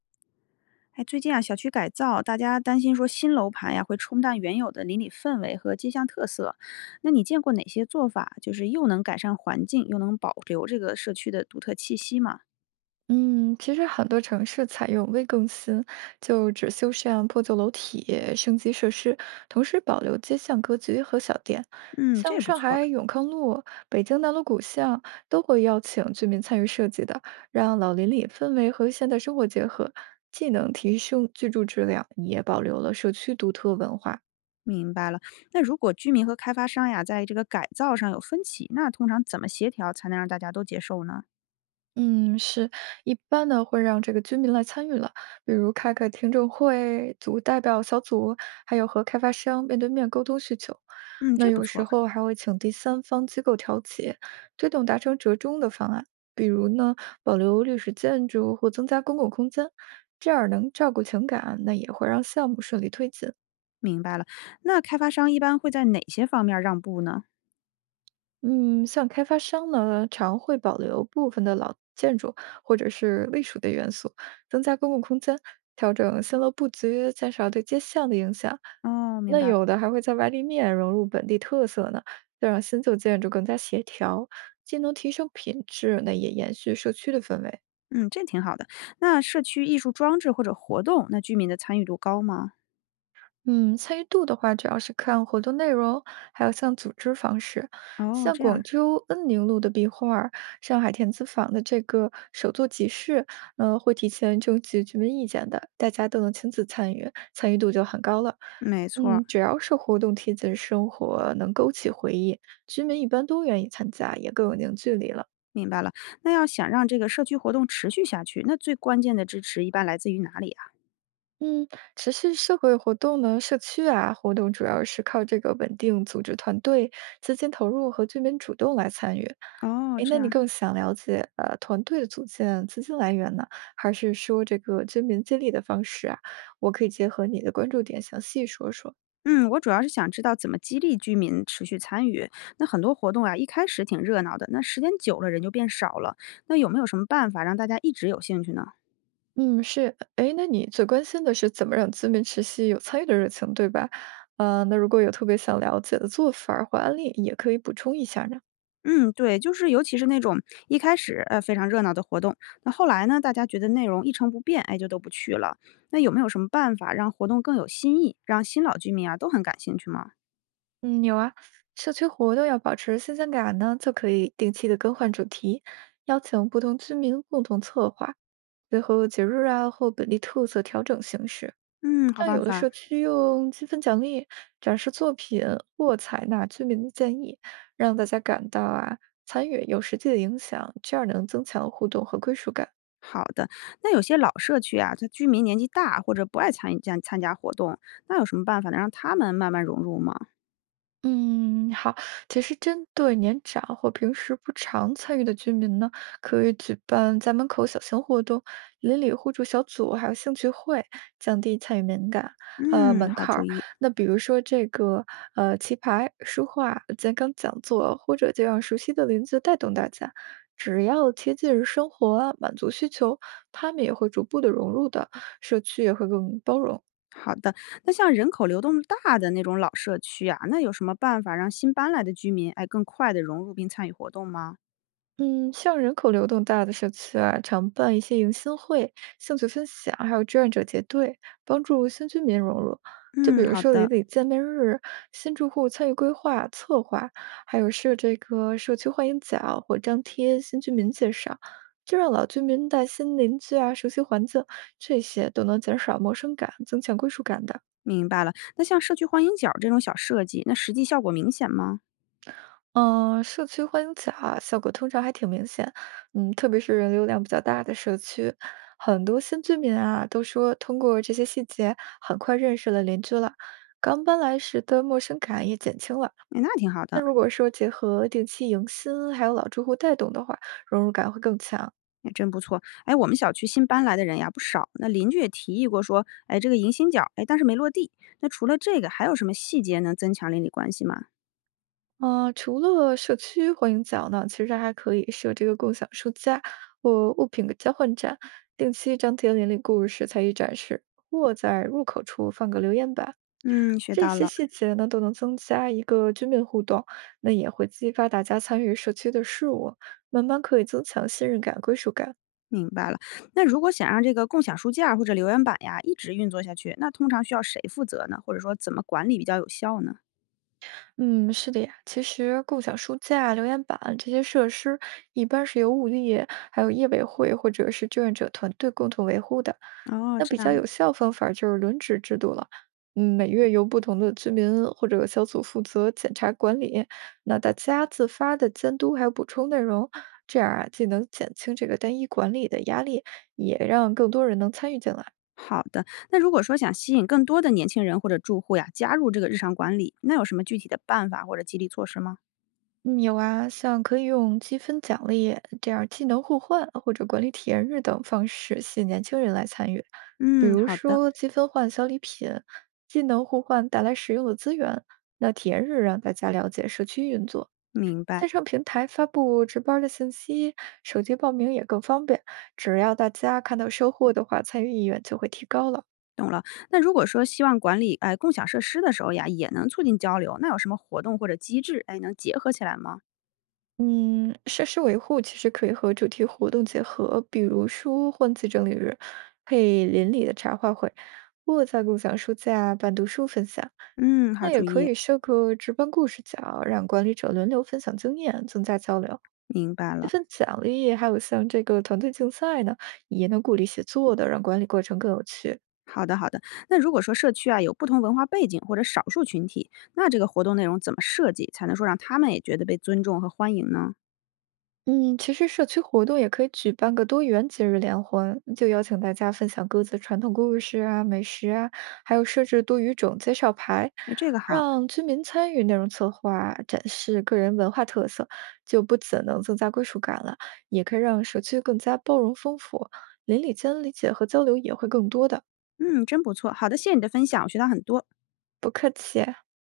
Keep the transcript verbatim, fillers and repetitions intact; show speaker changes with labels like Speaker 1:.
Speaker 1: 哎，最近啊，小区改造，大家担心说新楼盘呀会冲淡原有的邻里氛围和街巷特色。那你见过哪些做法，就是又能改善环境，又能保留这个社区的独特气息吗？
Speaker 2: 嗯，其实很多城市采用微更新，就只修缮破旧楼体、升级设施，同时保留街巷格局和小店。
Speaker 1: 嗯，
Speaker 2: 像
Speaker 1: 这不
Speaker 2: 上
Speaker 1: 错，
Speaker 2: 海永康路、北京南锣鼓巷都会邀请居民参与设计的，让老邻里氛围和现代生活结合，既能提升居住质量，也保留了社区独特文化。
Speaker 1: 明白了。那如果居民和开发商呀在这个改造上有分歧，那通常怎么协调才能让大家都接受呢？
Speaker 2: 嗯，是，一般呢会让这个居民来参与了，比如开个听证会、组代表小组，还有和开发商面对面沟通需求。
Speaker 1: 嗯，
Speaker 2: 那
Speaker 1: 这不
Speaker 2: 有时
Speaker 1: 错，
Speaker 2: 候还会请第三方机构调解，推动达成折中的方案，比如呢保留历史建筑或增加公共空间，这样能照顾情感，那也会让项目顺利推进。
Speaker 1: 明白了。那开发商一般会在哪些方面让步呢？
Speaker 2: 嗯，像开发商呢，常会保留部分的老建筑或者是隶属的元素，增加公共空间，调整新楼布局，减少对街巷的影响。
Speaker 1: 哦，明
Speaker 2: 那
Speaker 1: 白了。
Speaker 2: 有的还会在外立面融入本地特色呢，就让新旧建筑更加协调，既能提升品质，那也延续社区的氛围。
Speaker 1: 嗯，这挺好的。那社区艺术装置或者活动，那居民的参与度高吗？
Speaker 2: 嗯，参与度的话，主要是看活动内容，还有像组织方式。
Speaker 1: 哦，
Speaker 2: 像
Speaker 1: 这样，
Speaker 2: 广州恩宁路的壁画儿上海田子坊的这个手作集市，呃，会提前征集居民意见的，大家都能亲自参与，参与度就很高了。
Speaker 1: 没错儿
Speaker 2: 嗯，只要是活动贴近生活，能勾起回忆，居民一般都愿意参加，也更有凝聚力了。
Speaker 1: 明白了。那要想让这个社区活动持续下去，那最关键的支持一般来自于哪里啊？
Speaker 2: 嗯，持续社会活动呢，社区啊活动主要是靠这个稳定组织团队、资金投入和居民主动来参与。
Speaker 1: 哦，
Speaker 2: 哎，
Speaker 1: 这
Speaker 2: 那你
Speaker 1: 样，
Speaker 2: 更想了解呃团队的组建、资金来源呢，还是说这个居民接力的方式啊？我可以结合你的关注点详细说说。
Speaker 1: 嗯，我主要是想知道怎么激励居民持续参与。那很多活动啊，一开始挺热闹的，那时间久了人就变少了。那有没有什么办法让大家一直有兴趣呢？
Speaker 2: 嗯，是，哎，那你最关心的是怎么让居民持续有参与的热情，对吧？呃，那如果有特别想了解的做法儿或案例，也可以补充一下呢。
Speaker 1: 嗯，对，就是尤其是那种一开始呃非常热闹的活动，那后来呢，大家觉得内容一成不变，哎，就都不去了。那有没有什么办法让活动更有新意，让新老居民啊都很感兴趣吗？
Speaker 2: 嗯，有啊，社区活动要保持新鲜感呢，就可以定期的更换主题，邀请不同居民共同策划，最后节日啊或本地特色调整形式。
Speaker 1: 嗯，好
Speaker 2: 像
Speaker 1: 办
Speaker 2: 有的
Speaker 1: 法。
Speaker 2: 社区用积分奖励、展示作品或采纳居民的建议，让大家感到啊参与有实际的影响，这样能增强互动和归属感。
Speaker 1: 好的，那有些老社区啊，它居民年纪大或者不爱参与加参加活动，那有什么办法能让他们慢慢融入吗？
Speaker 2: 嗯，好。其实针对年长或平时不常参与的居民呢，可以举办家门口小型活动、邻里互助小组，还有兴趣会，降低参与敏感呃，
Speaker 1: 嗯，
Speaker 2: 门
Speaker 1: 好
Speaker 2: 槛
Speaker 1: 主
Speaker 2: 儿。
Speaker 1: 意。
Speaker 2: 那比如说这个呃棋牌、书画、健康讲座，或者就让熟悉的邻居带动大家。只要贴近生活，满足需求，他们也会逐步的融入的，社区也会更包容。
Speaker 1: 好的，那像人口流动大的那种老社区啊，那有什么办法让新搬来的居民哎更快的融入并参与活动吗？
Speaker 2: 嗯，像人口流动大的社区啊，常办一些迎新会、兴趣分享，还有志愿者结对，帮助新居民融入。就比
Speaker 1: 嗯，
Speaker 2: 如
Speaker 1: 好
Speaker 2: 说邻
Speaker 1: 的，
Speaker 2: 里见面日、新住户参与规划策划，还有设这个社区欢迎角或张贴新居民介绍，就让老居民带新邻居啊熟悉环境，这些都能减少陌生感，增强归属感的。
Speaker 1: 明白了。那像社区欢迎角这种小设计，那实际效果明显吗？
Speaker 2: 嗯，呃社区欢迎啊，效果通常还挺明显，嗯，特别是人流量比较大的社区，很多新居民啊都说通过这些细节，很快认识了邻居了，刚搬来时的陌生感也减轻了。
Speaker 1: 哎，那挺好
Speaker 2: 那
Speaker 1: 的。
Speaker 2: 如果说结合定期迎新，还有老住户带动的话，融入感会更强。
Speaker 1: 也真不错。哎，我们小区新搬来的人呀不少，那邻居也提议过说，哎，这个迎新角，哎，但是没落地。那除了这个，还有什么细节能增强邻里关系吗？
Speaker 2: 嗯、除了社区欢迎角呢，其实还可以设这个共享书架或物品交换站，定期张贴邻里故事、才艺展示，或在入口处放个留言板。
Speaker 1: 嗯，学
Speaker 2: 这
Speaker 1: 到
Speaker 2: 些
Speaker 1: 了，
Speaker 2: 细节呢，都能增加一个居民互动，那也会激发大家参与社区的事务，慢慢可以增强信任感、归属感。
Speaker 1: 明白了。那如果想让这个共享书架或者留言板呀一直运作下去，那通常需要谁负责呢？或者说怎么管理比较有效呢？
Speaker 2: 嗯，是的呀。其实共享书架、留言板这些设施，一般是由物业、还有业委会或者是志愿者团队共同维护的。
Speaker 1: 哦，
Speaker 2: 那
Speaker 1: 这
Speaker 2: 比较
Speaker 1: 样。
Speaker 2: 有效方法就是轮值制度了。嗯，每月由不同的居民或者小组负责检查管理，那大家自发的监督还有补充内容，这样啊，既能减轻这个单一管理的压力，也让更多人能参与进来。
Speaker 1: 好的，那如果说想吸引更多的年轻人或者住户呀加入这个日常管理，那有什么具体的办法或者激励措施吗？
Speaker 2: 嗯，有啊，像可以用积分奖励这样技能互换或者管理体验日等方式吸引年轻人来参与，比
Speaker 1: 嗯，
Speaker 2: 如
Speaker 1: 好的，
Speaker 2: 说积分换小礼品，技能互换带来实用的资源。那体验日让大家了解社区运作，
Speaker 1: 明
Speaker 2: 线
Speaker 1: 白。
Speaker 2: 上平台发布值班儿的信息，手机报名也更方便。只要大家看到收获的话，参与意愿就会提高了。
Speaker 1: 懂了，那如果说希望管理哎共享设施的时候呀，也能促进交流，那有什么活动或者机制哎能结合起来吗？
Speaker 2: 嗯，设施维护其实可以和主题活动结合，比如说换季整理日，配邻里的茶话会，或在共享书架办读书分享。
Speaker 1: 嗯，好
Speaker 2: 那
Speaker 1: 主
Speaker 2: 也可
Speaker 1: 意，
Speaker 2: 以设个值班故事角，让管理者轮流分享经验，增加交流。
Speaker 1: 明白
Speaker 2: 这
Speaker 1: 了。
Speaker 2: 份奖励还有像这个团队竞赛呢，也能鼓励协作的，让管理过程更有趣。
Speaker 1: 好的，好的。那如果说社区啊有不同文化背景或者少数群体，那这个活动内容怎么设计才能说让他们也觉得被尊重和欢迎呢？
Speaker 2: 嗯，其实社区活动也可以举办个多元节日联欢，就邀请大家分享各自传统故事啊、美食啊，还有设置多语种介绍牌，
Speaker 1: 哎，这个好，
Speaker 2: 让居民参与内容策划，展示个人文化特色，就不仅能增加归属感了，也可以让社区更加包容丰富，邻里间理解和交流也会更多的。
Speaker 1: 嗯，真不错。好的，谢谢你的分享，我学到很多。
Speaker 2: 不客气。